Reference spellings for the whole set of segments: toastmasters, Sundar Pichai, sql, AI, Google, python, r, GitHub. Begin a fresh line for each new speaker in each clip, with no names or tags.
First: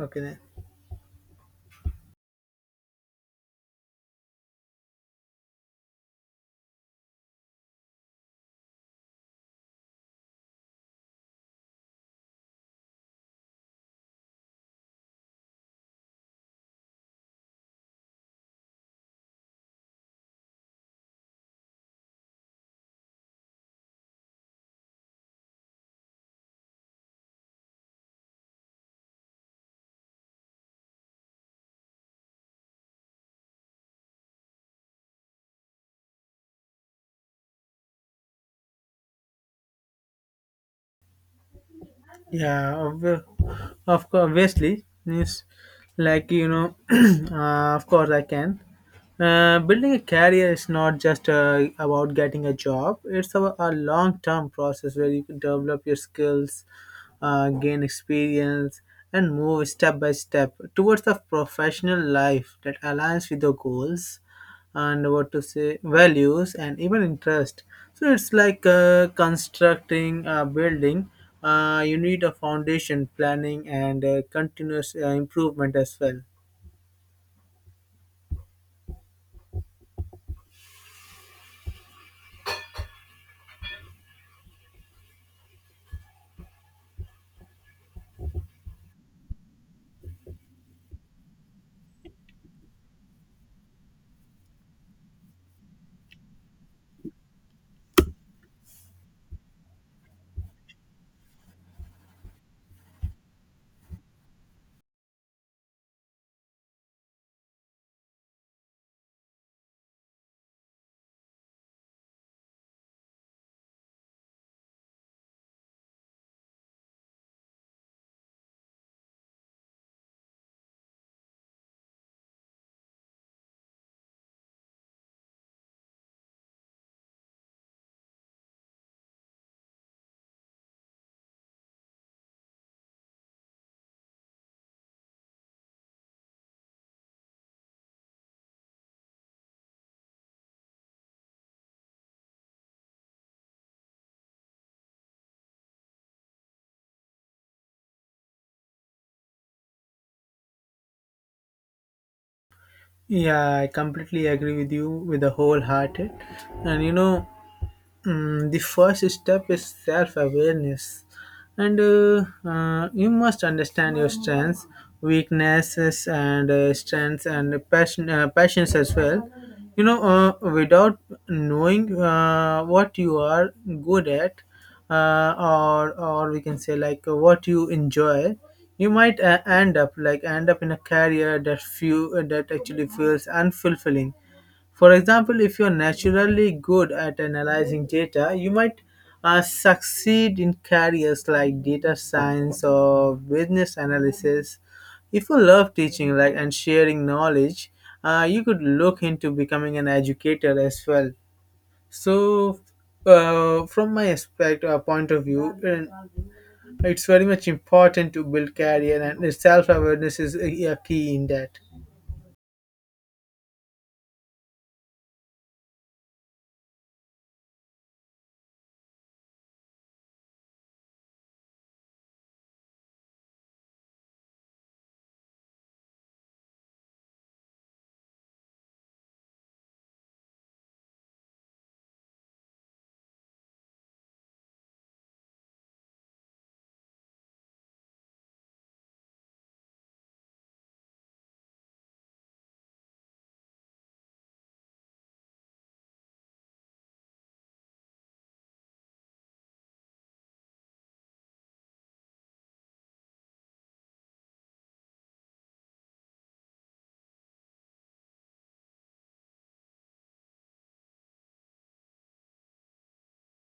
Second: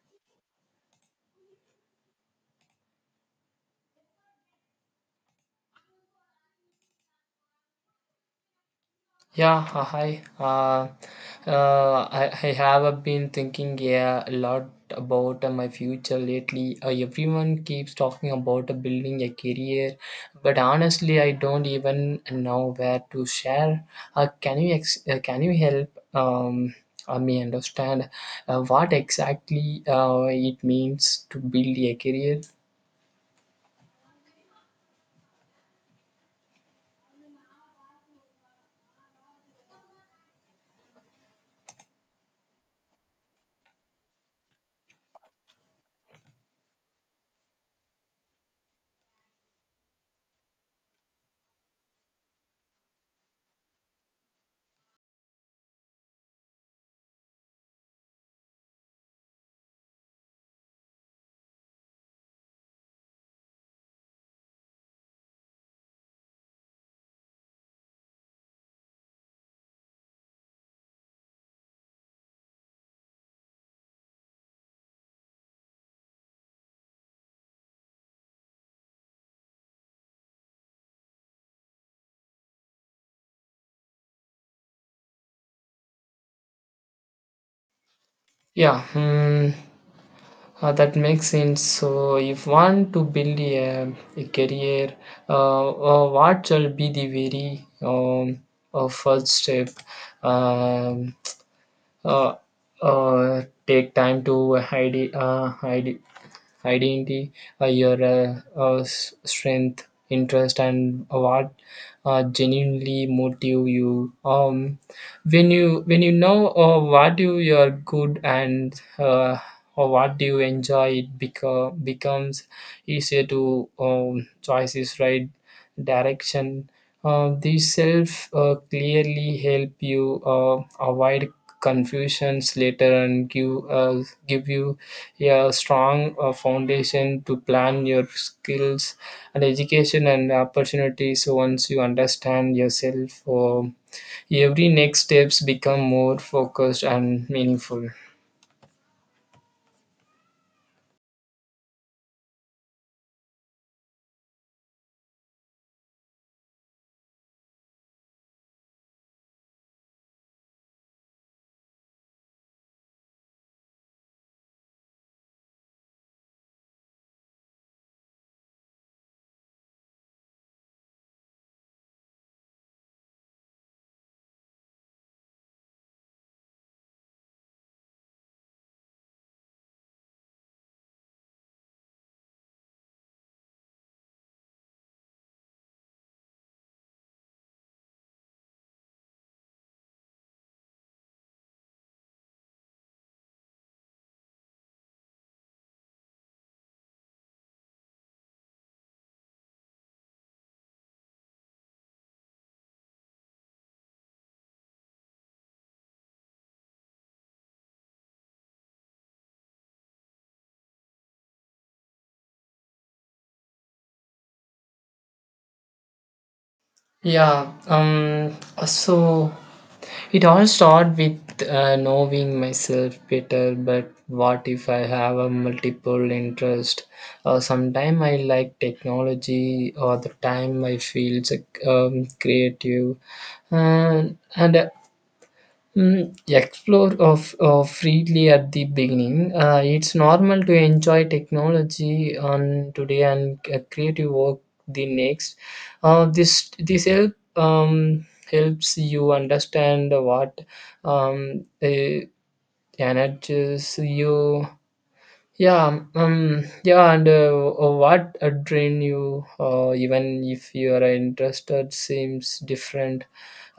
Okay then.
Yeah, hi. I have been thinking a lot about my future lately. Everyone keeps talking about building a career, but honestly, I don't even know where to share. Can you can you help me understand what exactly it means to build a career?
Yeah, of course, obviously, means like you know, of course I can. Building a career is not just about getting a job. It's a long-term process where you can develop your skills, gain experience, and move step by step towards a professional life that aligns with your goals and what to say values and even interest, so it's like constructing a building. You need a foundation planning and continuous improvement as well.
Yeah. Hmm. That makes sense. So, if want to build a career, uh, what shall be the very first step? Um, uh, Take time to hide, hide, hiding the your strength, interest, and what genuinely motive you. When you know what you're good and or what do you enjoy, it becomes easier to choices right direction. These self clearly help you avoid confusions later and give you a strong foundation to plan your skills and education and opportunities. So once you understand yourself, every next steps become more focused and meaningful.
Yeah, I completely agree with you with the whole hearted. And you know Mm, the first step is self awareness, and you must understand your strengths, weaknesses, and strengths and passion, passions as well. You know, without knowing what you are good at, or we can say like what you enjoy, you might end up in a career that actually feels unfulfilling. For example, if you're naturally good at analyzing data, you might succeed in careers like data science or business analysis. If you love teaching and sharing knowledge, you could look into becoming an educator as well. So, from my aspect point of view, it's very much important to build career, and self awareness is a key in that.
Yeah, um, so it all started with knowing myself better, but what if I have a multiple interest? Sometime I like technology, or the time I feel creative, and explore of freely at the beginning. It's normal to enjoy technology on today and creative work the next. This helps you understand what um, uh, energizes you. Yeah, yeah, and What a drain you, even if your interest seems different,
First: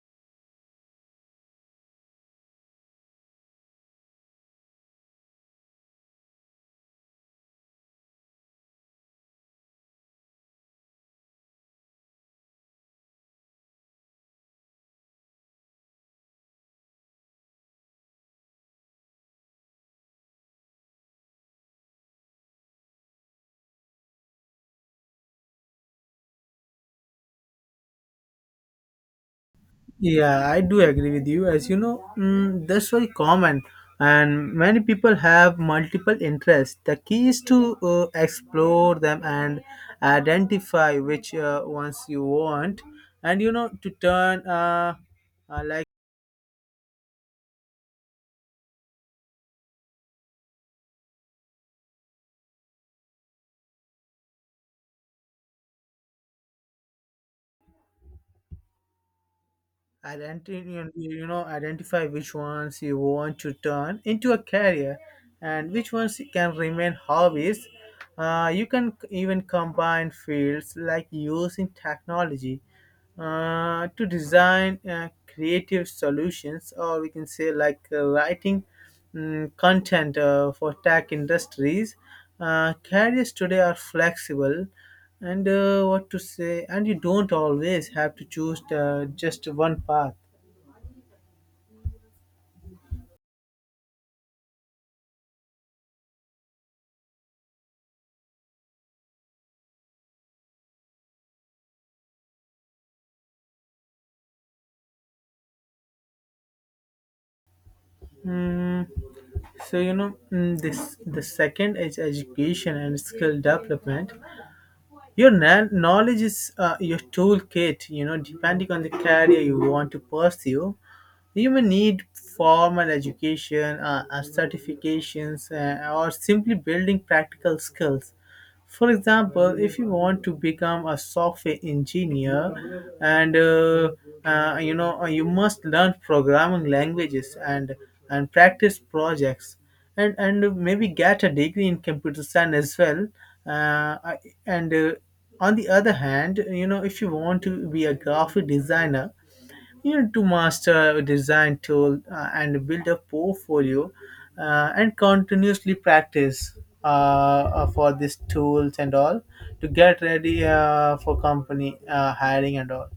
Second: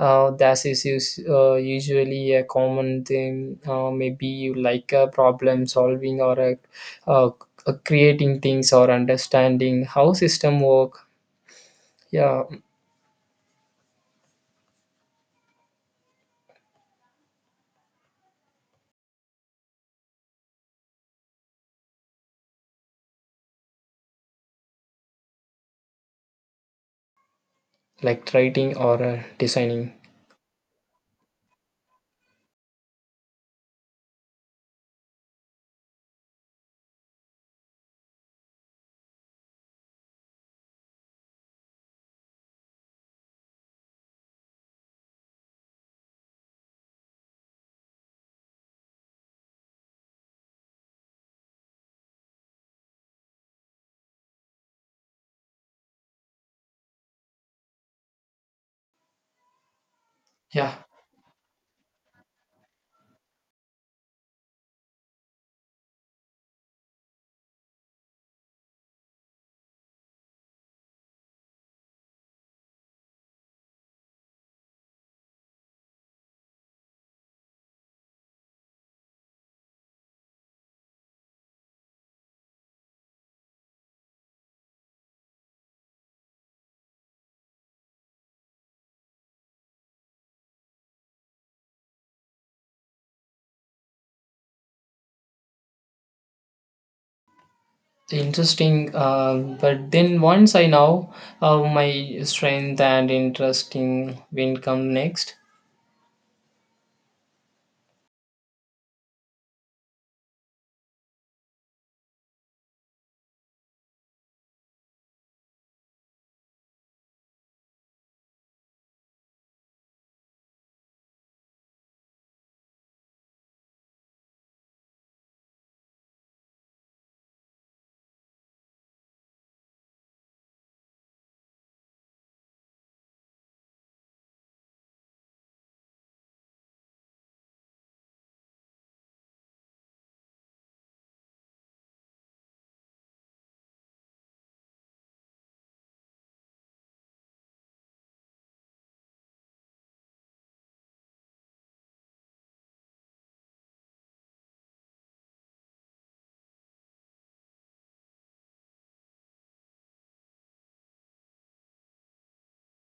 that is usually a common thing. Maybe you like problem solving or uh, creating things or understanding how system work. Yeah, like writing or designing.
Yeah, I do agree with you. As you know, that's very common, and many people have multiple interests. The key is to explore them and identify which ones you want, and you know to turn like identity
Yeah,
you you know identify which ones you want to turn into a career, and which ones can remain hobbies. You can even combine fields like using technology to design creative solutions, or we can say like writing content for tech industries. Careers today are flexible, and what to say, and you don't always have to choose just one path.
interesting. But then once I know my strength and interesting will come next.
Mm, so you know mm, this the second is education and skill development. Your knowledge is your toolkit, depending on the career you want to pursue. You may need formal education, certifications, or simply building practical skills. For example, if you want to become a software engineer, and you must learn programming languages, and practice projects, and maybe get a degree in computer science as well. I- and on the other hand, you know, if you want to be a graphic designer, you know, to master a design tool and build a portfolio and continuously practice for these tools and all, to get ready for company hiring and all.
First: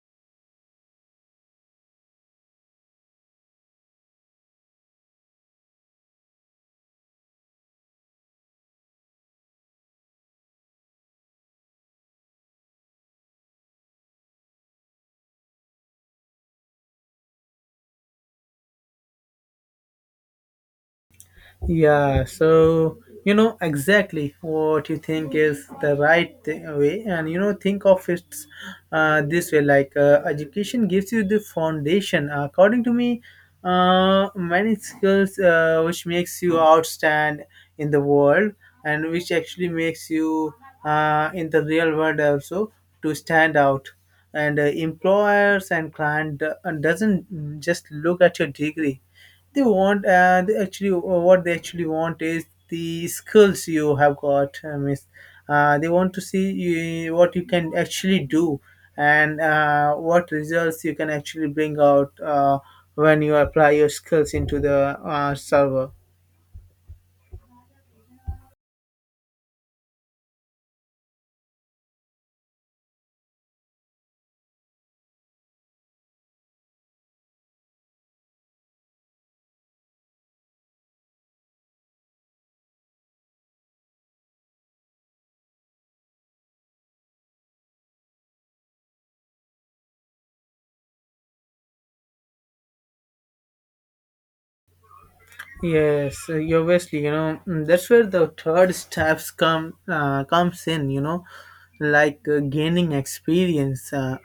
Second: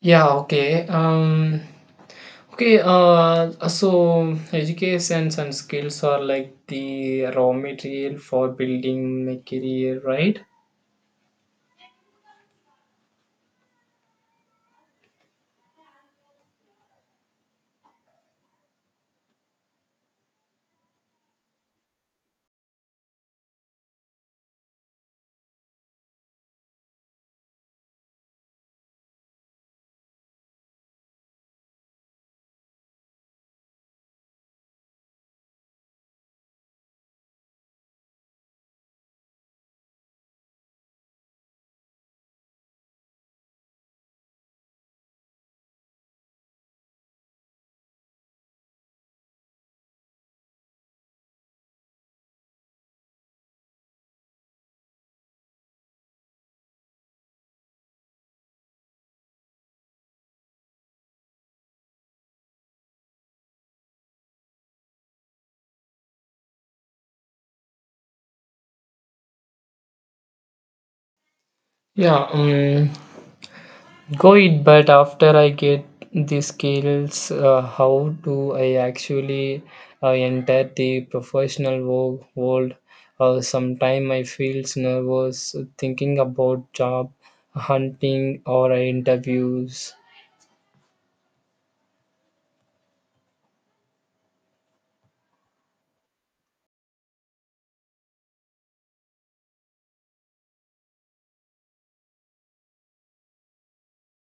Yeah, okay. Okay, so educations and skills are like the raw material for building a career, right?
Yeah, so you know exactly what you think is the right way, and think of it this way, like education gives you the foundation. According to me, many skills which makes you outstand in the world and which actually makes you in the real world also to stand out. And employers and client doesn't just look at your degree, they want, and actually what they actually want is the skills you have got miss, they want to see you, what you can actually do, and what results you can actually bring out when you apply your skills into the server.
Yeah, um, Go it, but after I get the skills, how do I actually enter the professional world? Sometimes I feel nervous thinking about job hunting or interviews.
Yes, you obviously, that's where the third steps come comes in, like gaining experience,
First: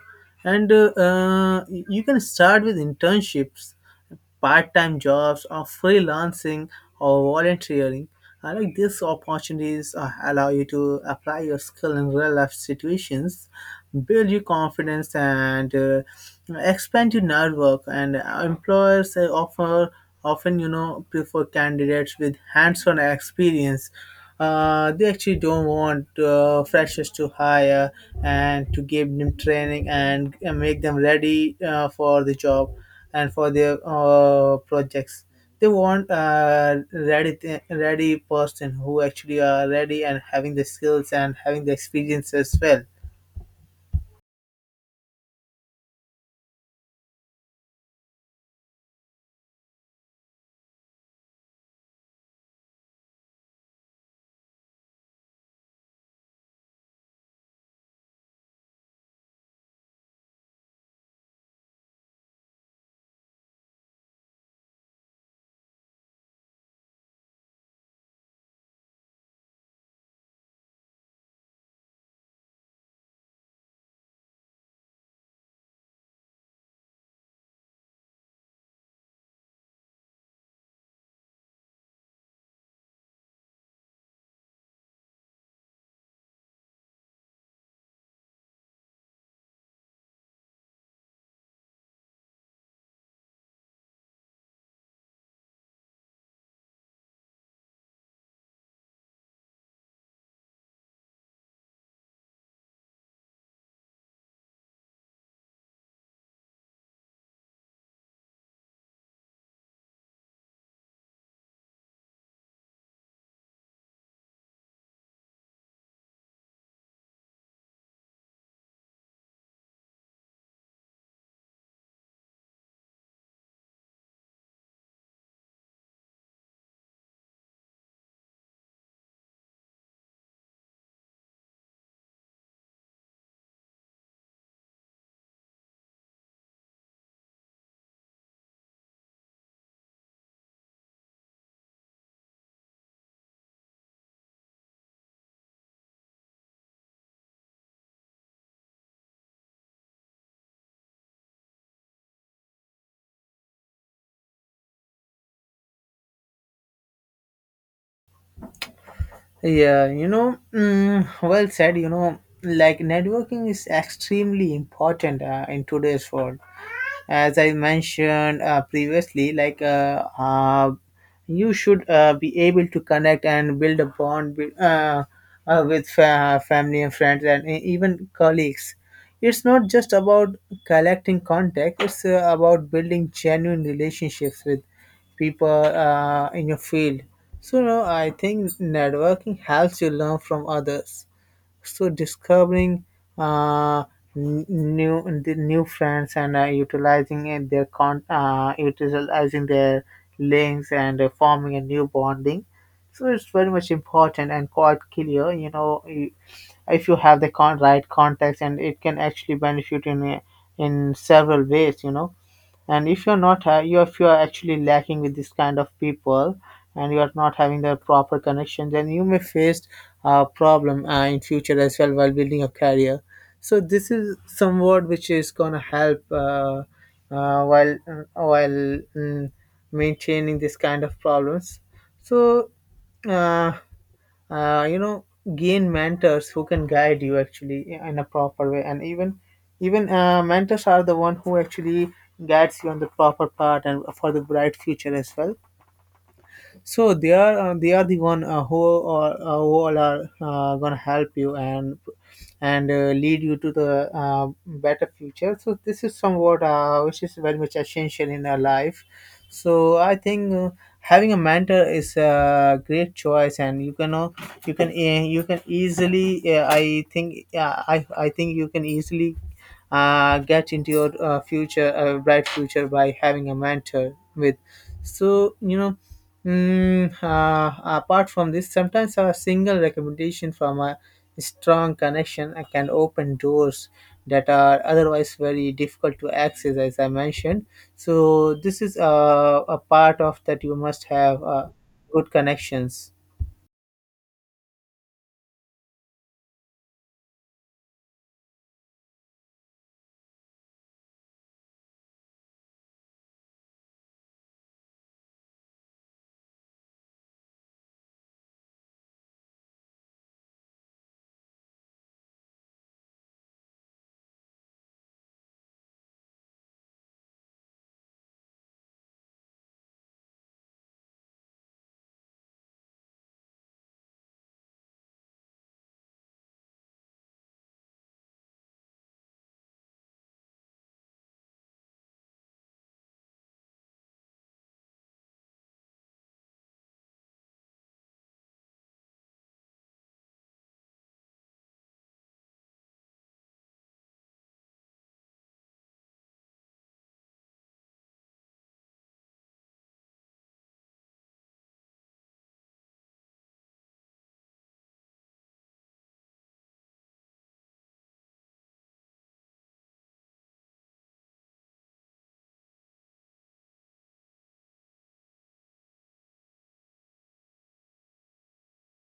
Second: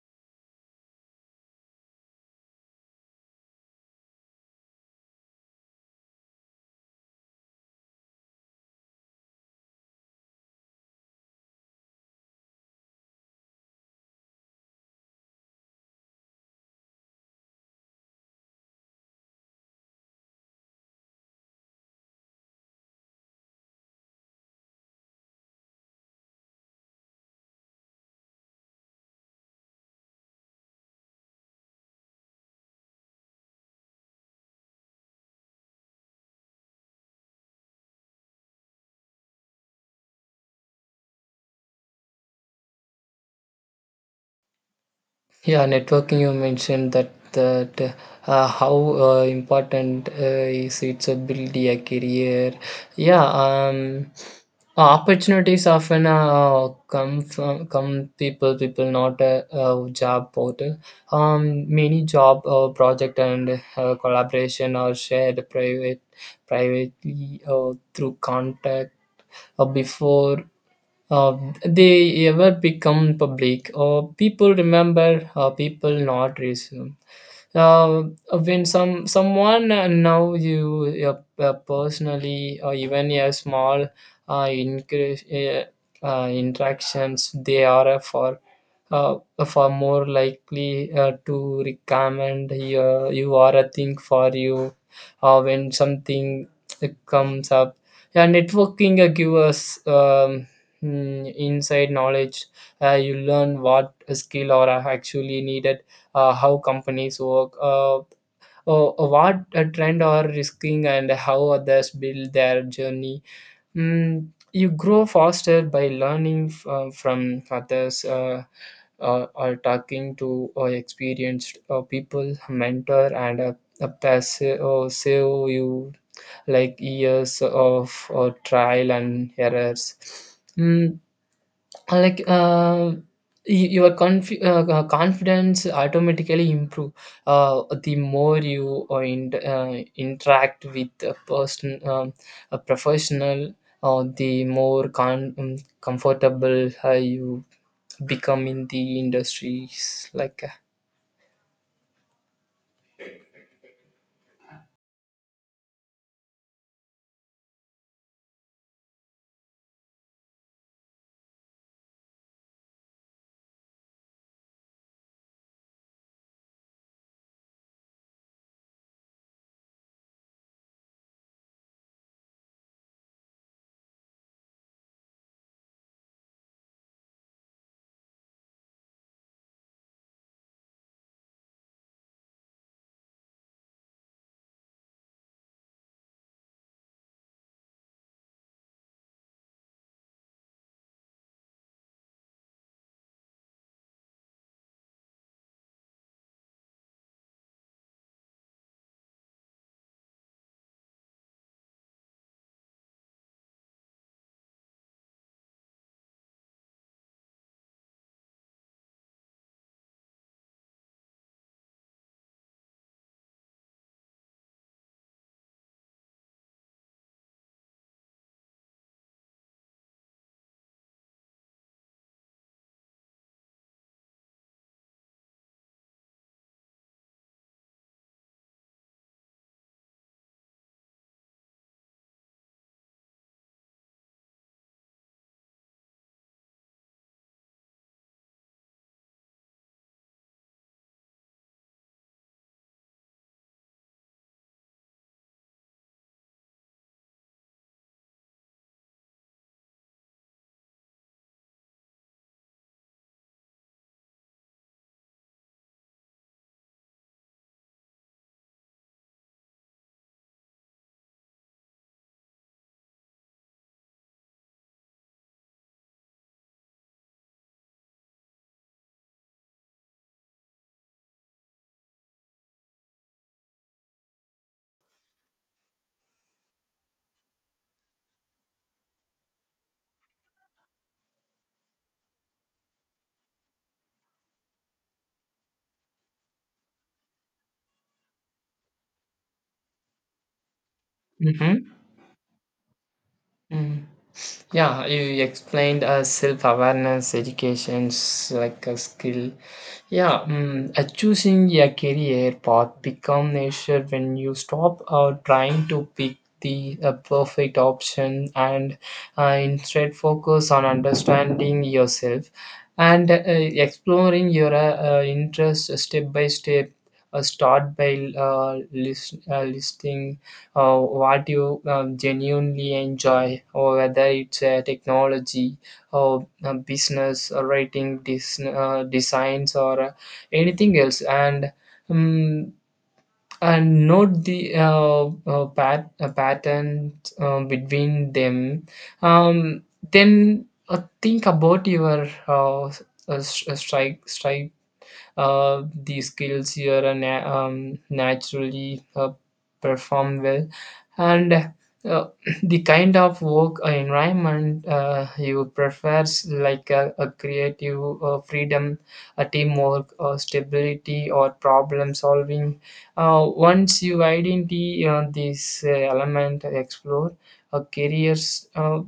and you can start with internships, part-time jobs, or freelancing, or volunteering. I like these opportunities allow you to apply your skill in real life situations, build your confidence, and expand your network. And employers offer often, prefer candidates with hands-on experience. They actually don't want freshers to hire and to give them training, and make them ready for the job and for their projects. They want a ready ready person who actually are ready and having the skills and having the experience as well.
Yeah, networking you mentioned that how important is it to build a career? Yeah, um, Opportunities often come from come people not job portal. Many job project and collaboration are shared privately through contact. Before uh, they ever become public or people remember people not resume uh, when someone know you uh, personally or even a small increase, interactions they are uh, for more likely to recommend you, you are a thing for you when something comes up. Yeah, networking give us inside knowledge. You learn what skill are actually needed, how companies work, what a trend are risking, and how others build their journey. You grow faster by learning from others. Or talking to experienced people, mentor, and a passive save you like years of trial and errors. Mm, like y- your conf- confidence automatically improve the more you interact with a person, a professional, or the more comfortable you become in the industries like.
Yeah, well said. You know, like networking is extremely important in today's world, as I mentioned previously, like you should be able to connect and build a bond with, family and friends, and even colleagues. It's not just about collecting contact; it's about building genuine relationships with people in your field. So, no, I think networking helps you learn from others, so discovering uh, new friends, and utilizing their links, and forming a new bonding, so it's very much important and quite clear, if you have the right contacts, and it can actually benefit in several ways, and if you're not ha- you if you're actually lacking with this kind of people, and you're not having the proper connection, then you may face a problem in future as well while building a career. So this is some word which is going to help while maintaining this kind of problems. So uh, uh, you know gain mentors who can guide you actually in a proper way, and even mentors are the one who actually guides you on the proper path and for the bright future as well. So they are the one who all are gonna help you, and lead you to the better future. So this is somewhat which is very much essential in our life. So I think having a mentor is a great choice, and you can easily I think you can easily get into your future bright future by having a mentor with. So you know apart from this, sometimes a single recommendation from a strong connection can open doors that are otherwise very difficult to access, as I mentioned. So this is a part of that you must have
Mhm.
good connections.
Mm. Yeah, you explained self awareness, educations like a skill. Yeah, choosing a career path become nature when you stop trying to pick the perfect option and instead focus on understanding yourself and exploring your interest step by step. Start by listing what you genuinely enjoy, or whether it's technology, or business, or writing, designs, or anything else. Um, and note the pattern between them. Um, then think about your s- strike strike the skills here are naturally perform well and, the kind of work environment you prefers like a creative freedom, a teamwork stability or problem solving. Uh, once you identify this element, explore a careers uh,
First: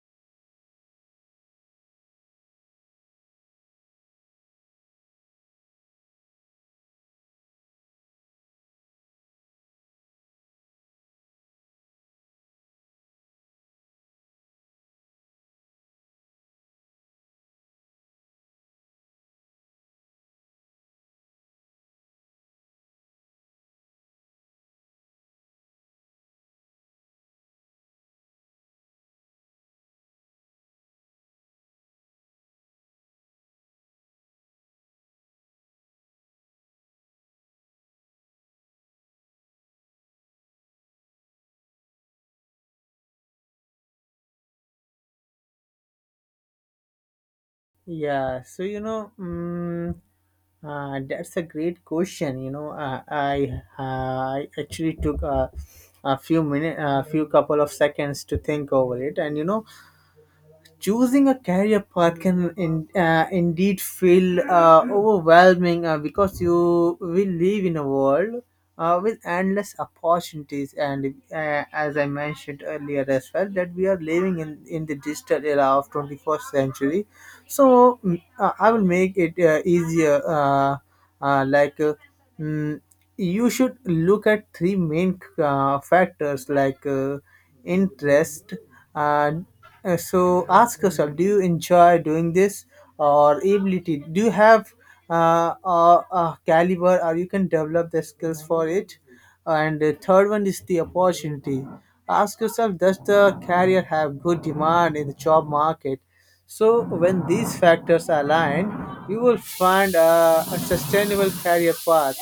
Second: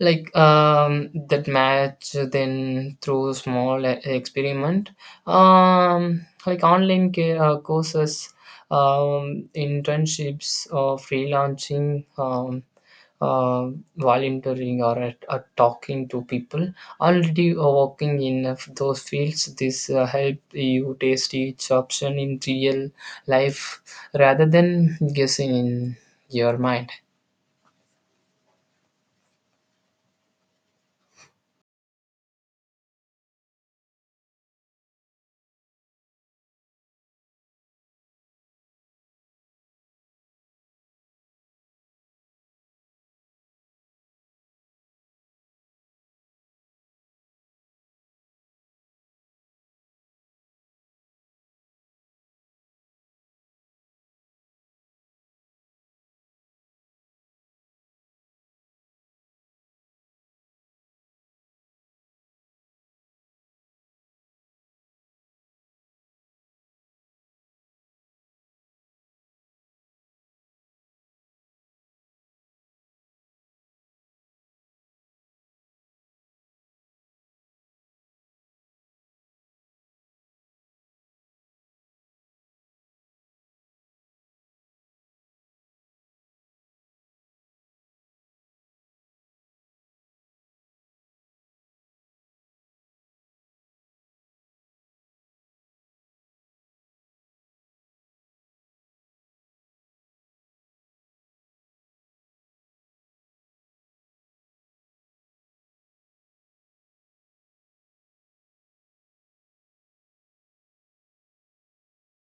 like um that match then through small experiment, like online courses, internships or freelancing, uh, volunteering or at talking to people already working in those fields. This help you taste each option in real life rather than guessing in your mind.
Yeah, so that's a great question. You know, I actually took a few couple of seconds to think over it, and choosing a career path can indeed feel overwhelming because you will live in a world with endless opportunities, and as I mentioned earlier as well, that we are living in the digital era of 21st century. So I will make it easier. Uh, uh, like uh, mm, you should look at three main factors, like interest, uh, so ask yourself, do you enjoy doing this? Or ability, do you have a caliber, or you can develop the skills for it? And the third one is the opportunity: ask yourself, does the career have good demand in the job market? So when these factors align, you will find a sustainable career path.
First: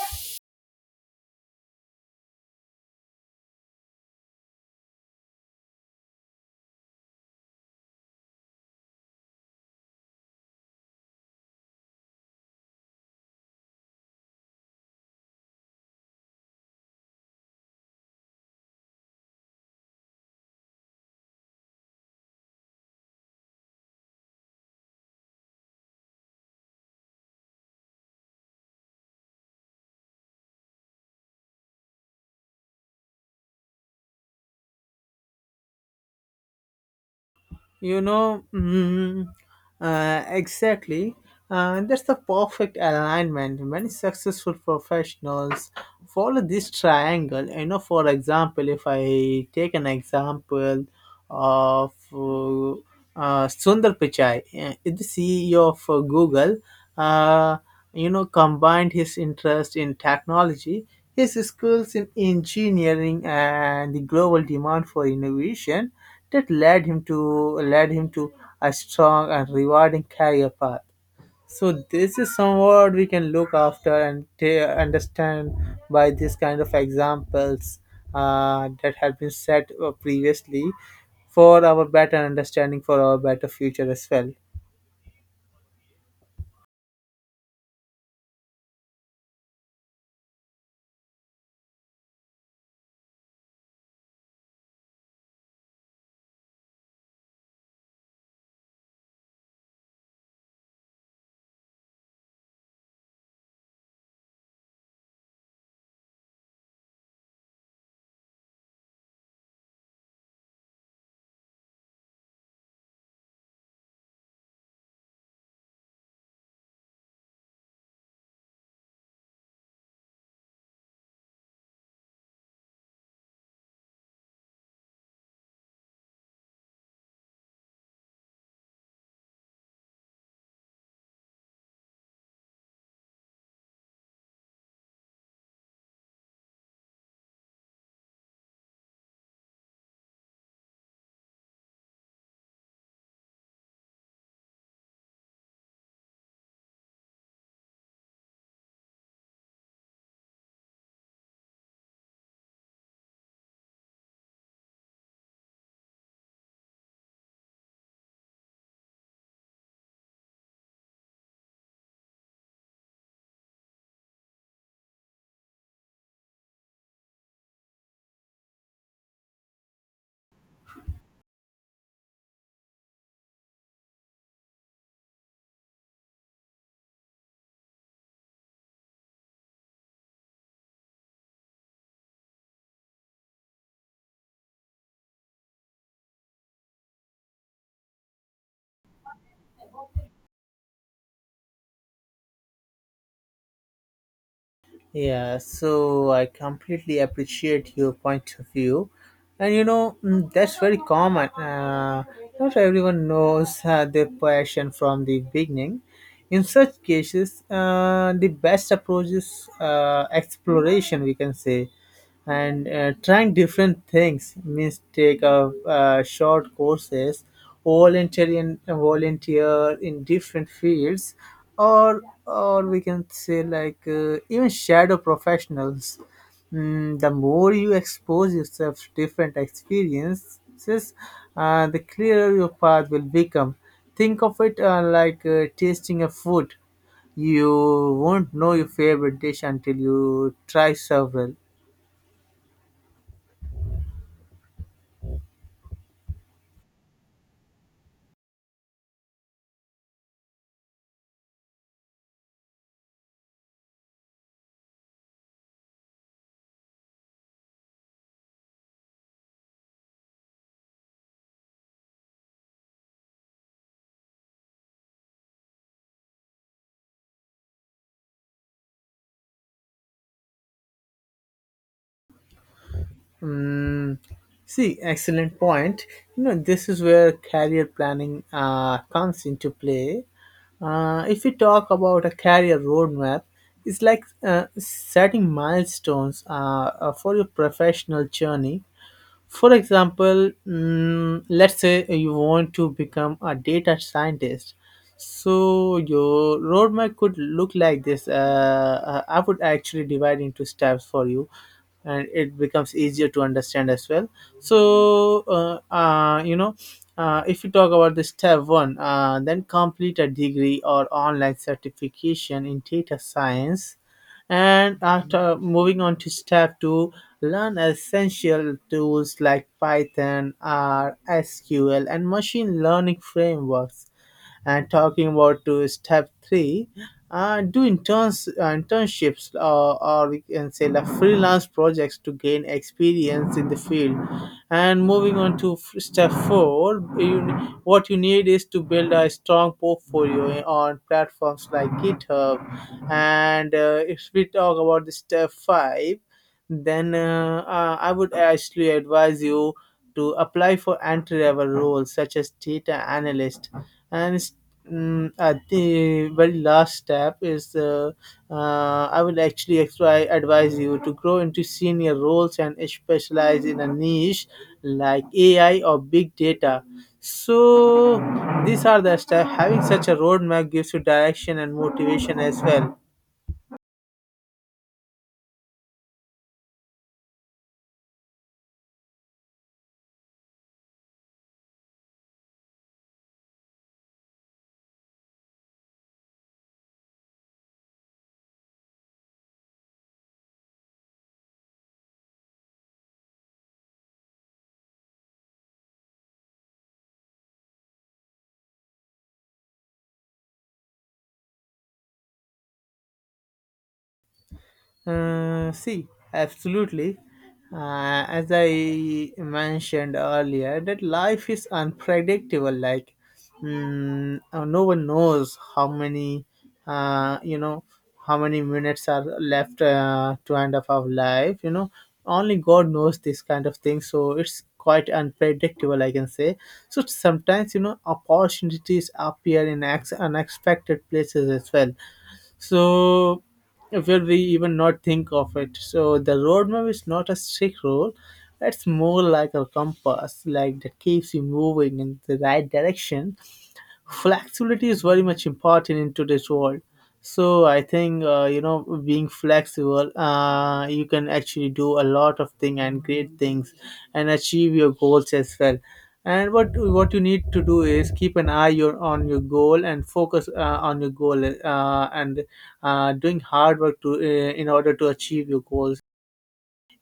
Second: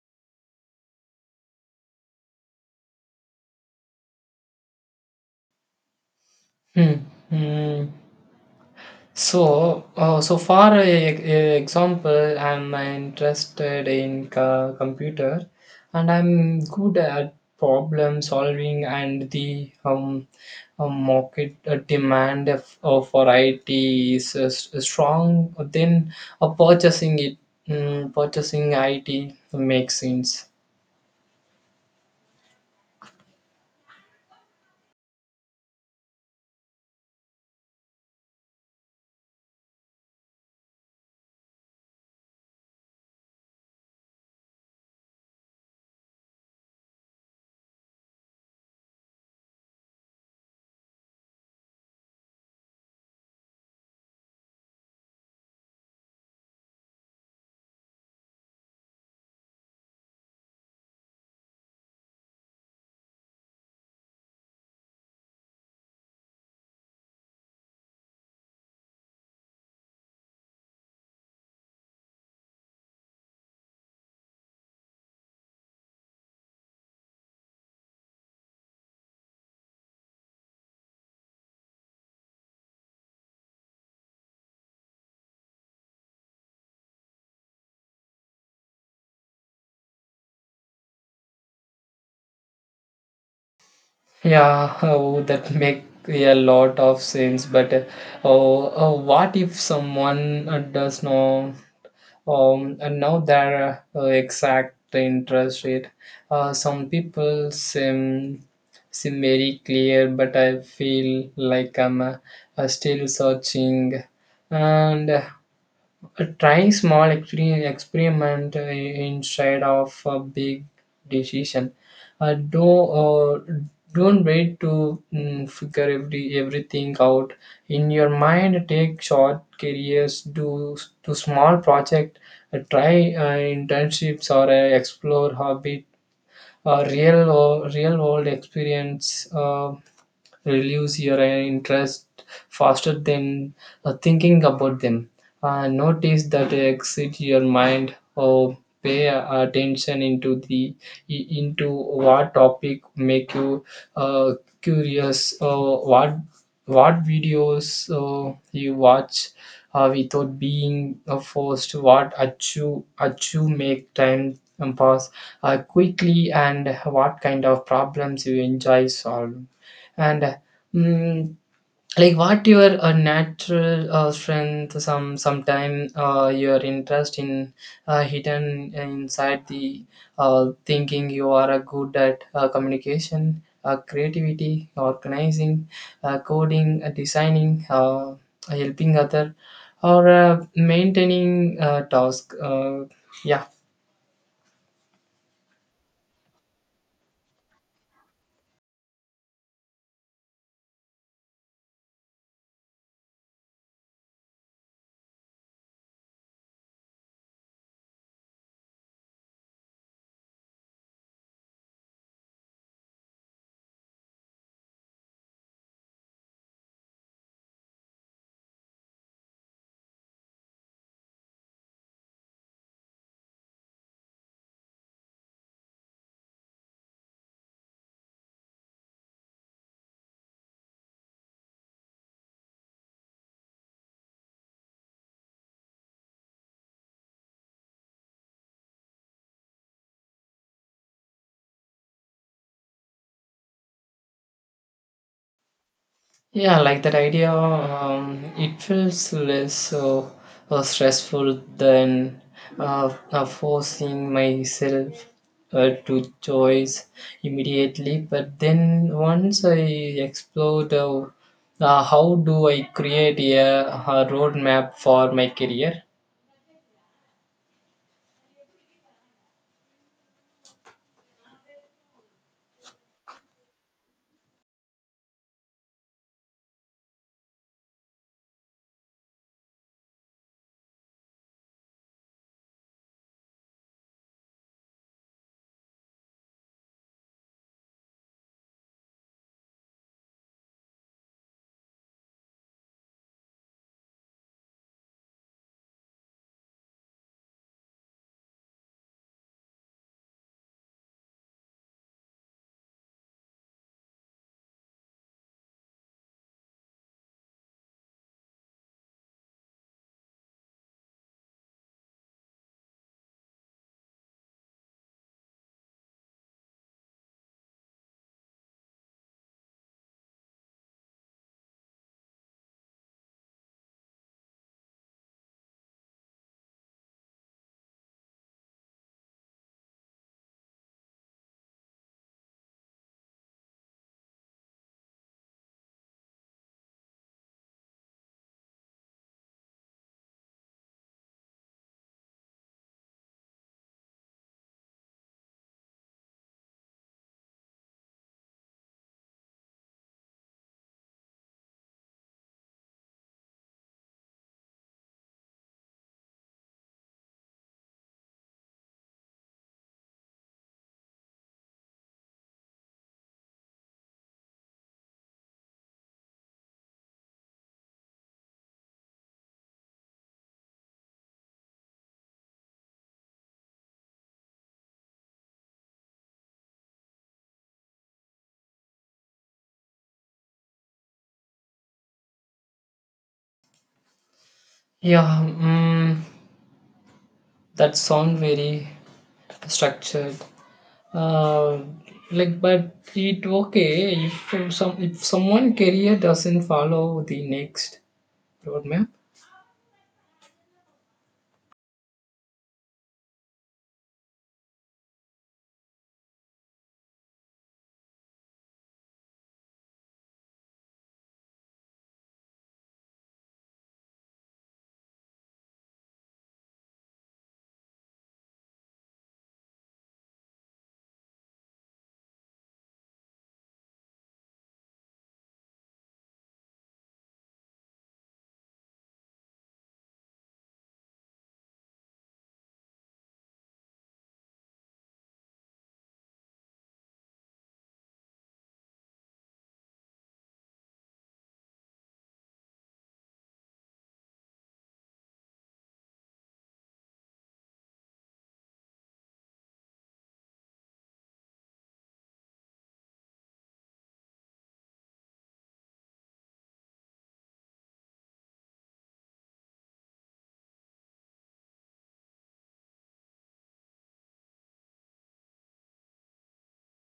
Hmm. Hmm. So, so for a example, I'm interested in computer, and I'm good at problem solving and the market demand of for IT is strong. Then, uh, purchasing it, purchasing IT makes sense.
You know, mm, exactly. That's the perfect alignment. Many successful professionals follow this triangle. You know, for example, if I take an example of Sundar Pichai, the CEO of Google, uh, you know, combined his interest in technology, his skills in engineering, and the global demand for innovation that led him to a strong and rewarding career path. So this is somewhat we can look after and understand by this kind of examples that have been set previously for our better understanding, for our better future as well.
Yeah, oh, that make a lot of sense. But oh, what if someone does know? And now their exact interest rate. Some people seem very clear, but I feel like I'm still searching. And trying small experiment instead of a big decision. Uh, don't uh, don't wait to figure everything out in your mind. Take short careers, do small project, try internships or explore hobby. Real world experience. Relives your interest faster than thinking about them. Notice that exit your mind or pay attention into into what topic make you uh, curious, or what videos you watch without being forced, what achieve make time pass quickly and what kind of problems you enjoy solve. And mm, like what your natural strength, sometime your interest in hidden inside the thinking you are good at communication, creativity, organizing, coding, designing, helping other, or maintaining task. Yeah.
Yeah, so I completely appreciate your point of view. And that's very common. Not everyone knows their passion from the beginning. In such cases, the best approach is exploration, we can say, and trying different things means take a short courses, volunteer in different fields, or we can say like even shadow professionals. The more you expose yourself to different experiences, the clearer your path will become. Think of it like tasting a food. You won't know your favorite dish until you try several.
Yeah, I like that idea. It feels less so stressful than forcing myself to choice immediately. But then once I explored, how do I create a roadmap for my career?
Mm, see, excellent point. You know, this is where career planning comes into play. If we talk about a career roadmap, it's like setting milestones for your professional journey. For example, let's say you want to become a data scientist. So your roadmap could look like this. I would actually divide into steps for you, and it becomes easier to understand as well. So if you talk about the step one, then complete a degree or online certification in data science. And after moving on to step two, learn essential tools like python r sql and machine learning frameworks. And talking about to step three, do internships or we can say the freelance projects to gain experience in the field. And moving on to step four, what you need is to build a strong portfolio on platforms like GitHub. And if we talk about the step five, then I would actually advise you to apply for entry-level roles such as data analyst. And it's, at the very last step is I would actually advise you to grow into senior roles and specialize in a niche like AI or big data. So these are the steps. Having such a roadmap gives you direction and motivation as well.
yeah, mm, that sounds very structured, uh, like, but it okay if some if someone career doesn't follow the next roadmap.
See, absolutely. As I mentioned earlier, that life is unpredictable. No one knows how many, uh, you know, how many minutes are left to end up our life. You know, only God knows this kind of thing. So it's quite unpredictable, I can say. So sometimes, you know, opportunities appear in unexpected places as well, so where we even not think of it. So the roadmap is not a strict rule, it's more like a compass like that keeps you moving in the right direction. Flexibility is very much important in today's world. So I think, being flexible, you can actually do a lot of thing and great things and achieve your goals as well. And what you need to do is keep an eye on your goal and focus on your goal and doing hard work to in order to achieve your goals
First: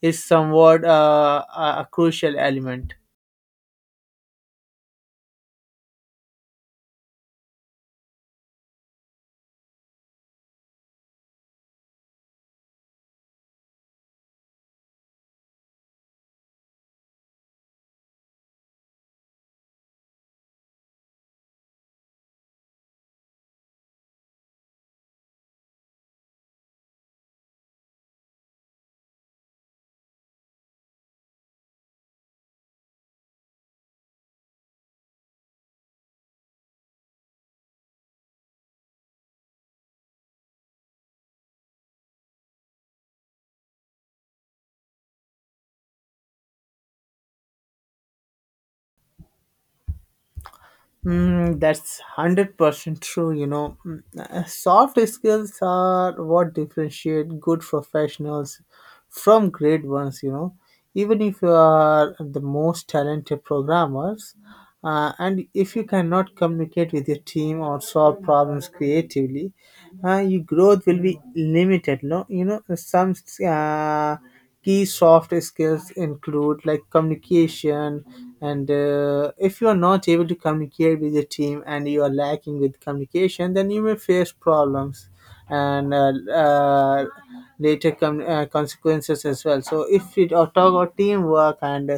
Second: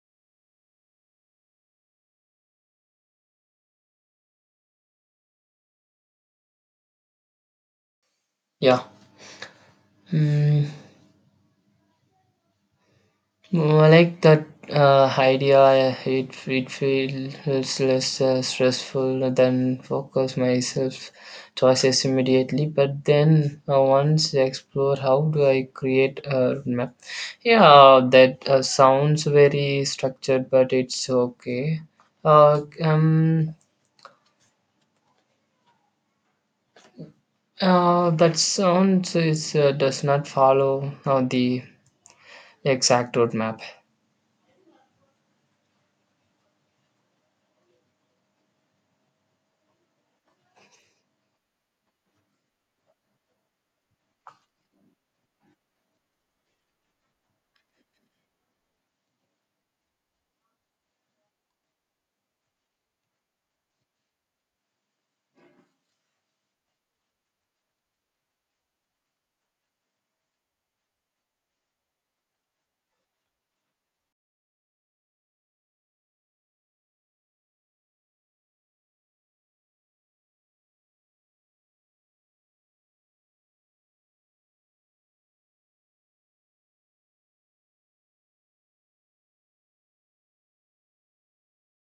is somewhat a crucial element.
yeah Mm, I like that idea. It feels less stressful than focus myself choices immediately. But then once I explore, how do I create a roadmap? Yeah, that sounds very structured, but it's okay. Uh, um, that sounds is does not follow the exact roadmap.
Mm, that's 100% true. You know, soft skills are what differentiate good professionals from great ones. You know, even if you are the most talented programmers, and if you cannot communicate with your team or solve problems creatively, your growth will be limited. No, you know, some uh, key soft skills include like communication. And if you are not able to communicate with the team and you are lacking with communication, then you may face problems and later consequences as well. So if we talk about teamwork and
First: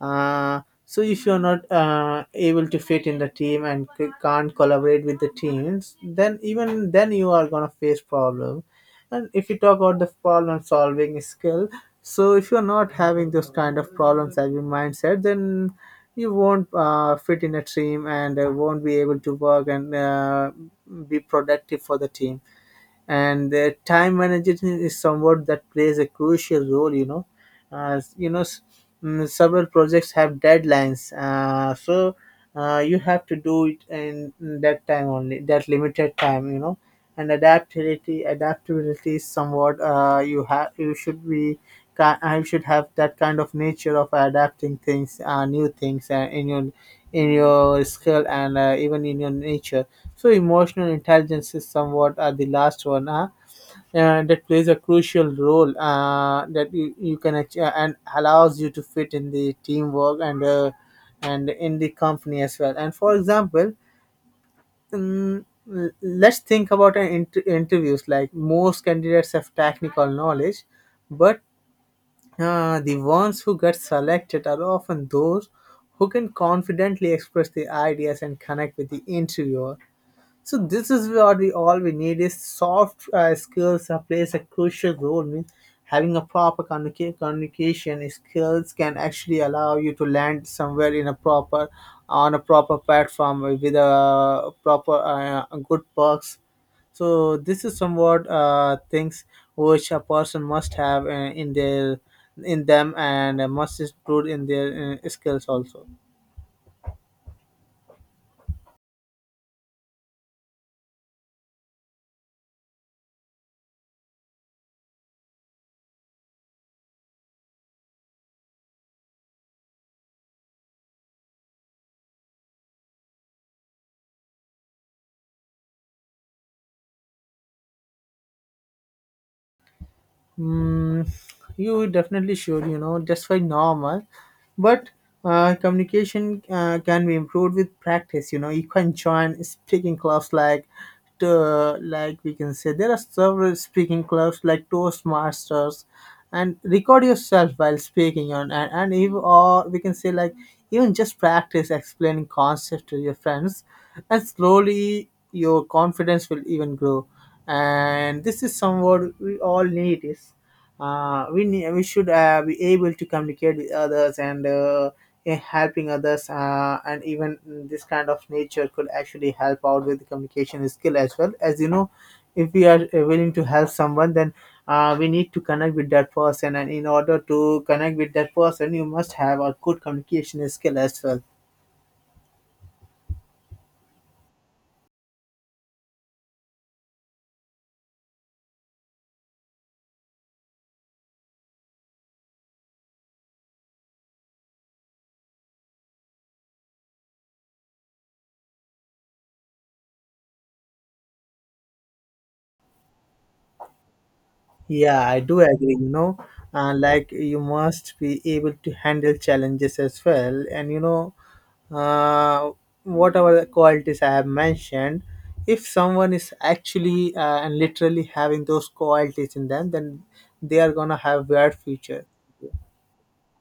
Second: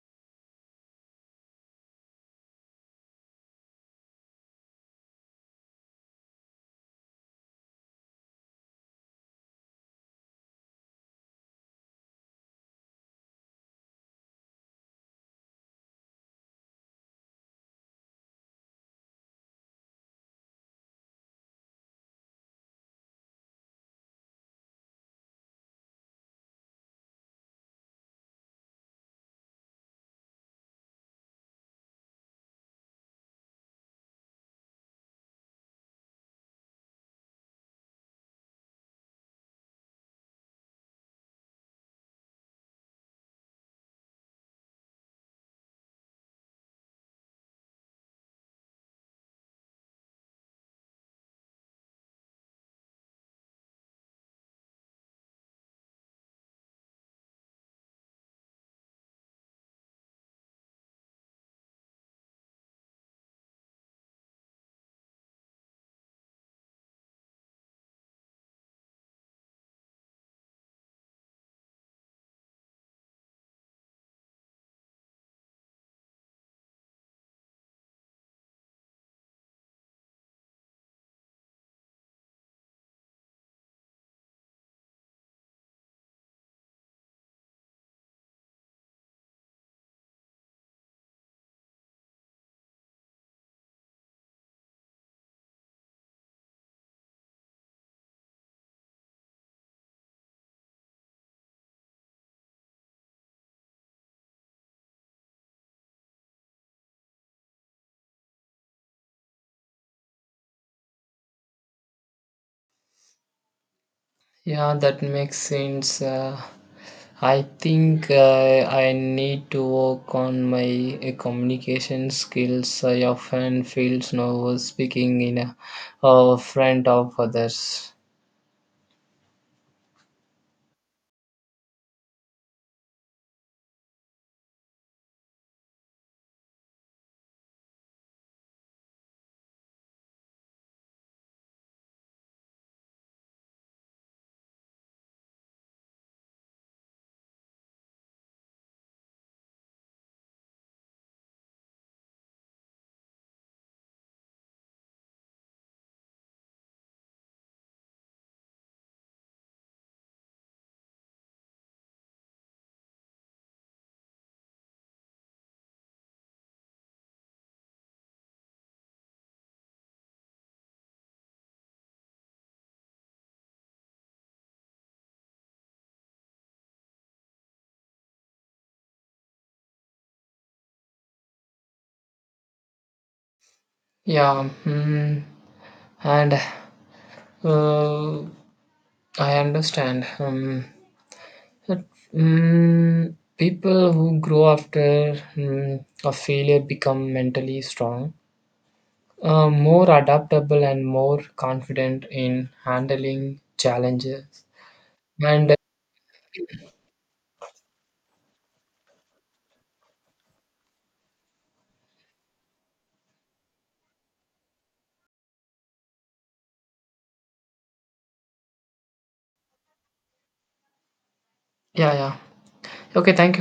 so if you're not able to fit in the team and can't collaborate with the teams, then even then you are gonna face problem. And if you talk about the problem solving skill, so if you're not having those kind of problem solving mindset, then you won't fit in a team and won't be able to work and be productive for the team. And the time management is somewhat that plays a crucial role, you know, uh, you know s- several projects have deadlines, so you have to do it in that time only, that limited time, you know. And adaptability is somewhat, you have you should be I should have that kind of nature of adapting things, new things in your skill and even in your nature. So emotional intelligence is somewhat the last one. Huh? And that plays a crucial role, that you can achieve and allows you to fit in the teamwork and in the company as well. And for example, mm, let's think about an interviews, like most candidates have technical knowledge, but the ones who get selected are often those who can confidently express the ideas and connect with the interviewer. So this is what we all we need is soft skills plays a crucial role. Means having a proper communication skills can actually allow you to land somewhere in a proper on a proper platform with a proper good perks. So this is somewhat things which a person must have in their in them and must include in their skills also.
Yeah, that makes sense. I think I need to work on my communication skills. I often feel nervous speaking in front of others.
Mm, you definitely should, you know, just by normal. But communication can be improved with practice, you know. You can join speaking clubs like like we can say there are several speaking clubs like toastmasters, and record yourself while speaking on and if, or we can say like, even just practice explaining concepts to your friends, and slowly your confidence will even grow. And this is somewhat we all need is, we should be able to communicate with others and helping others and even this kind of nature could actually help out with the communication skill as well, as you know, if we are willing to help someone, then we need to connect with that person, and in order to connect with that person you must have a good communication skill as well.
Yeah, mm, and uh, I understand. But people who grow after a failure become mentally strong, more adaptable, and more confident in handling challenges.
Yeah, I do
And
agree, you know, like you must be able to handle challenges as well. And, you know, uh, whatever the qualities I have mentioned, if someone is actually and literally having those qualities in them, then they are going to have bright
yeah,
future.
yeah. Okay, thank you.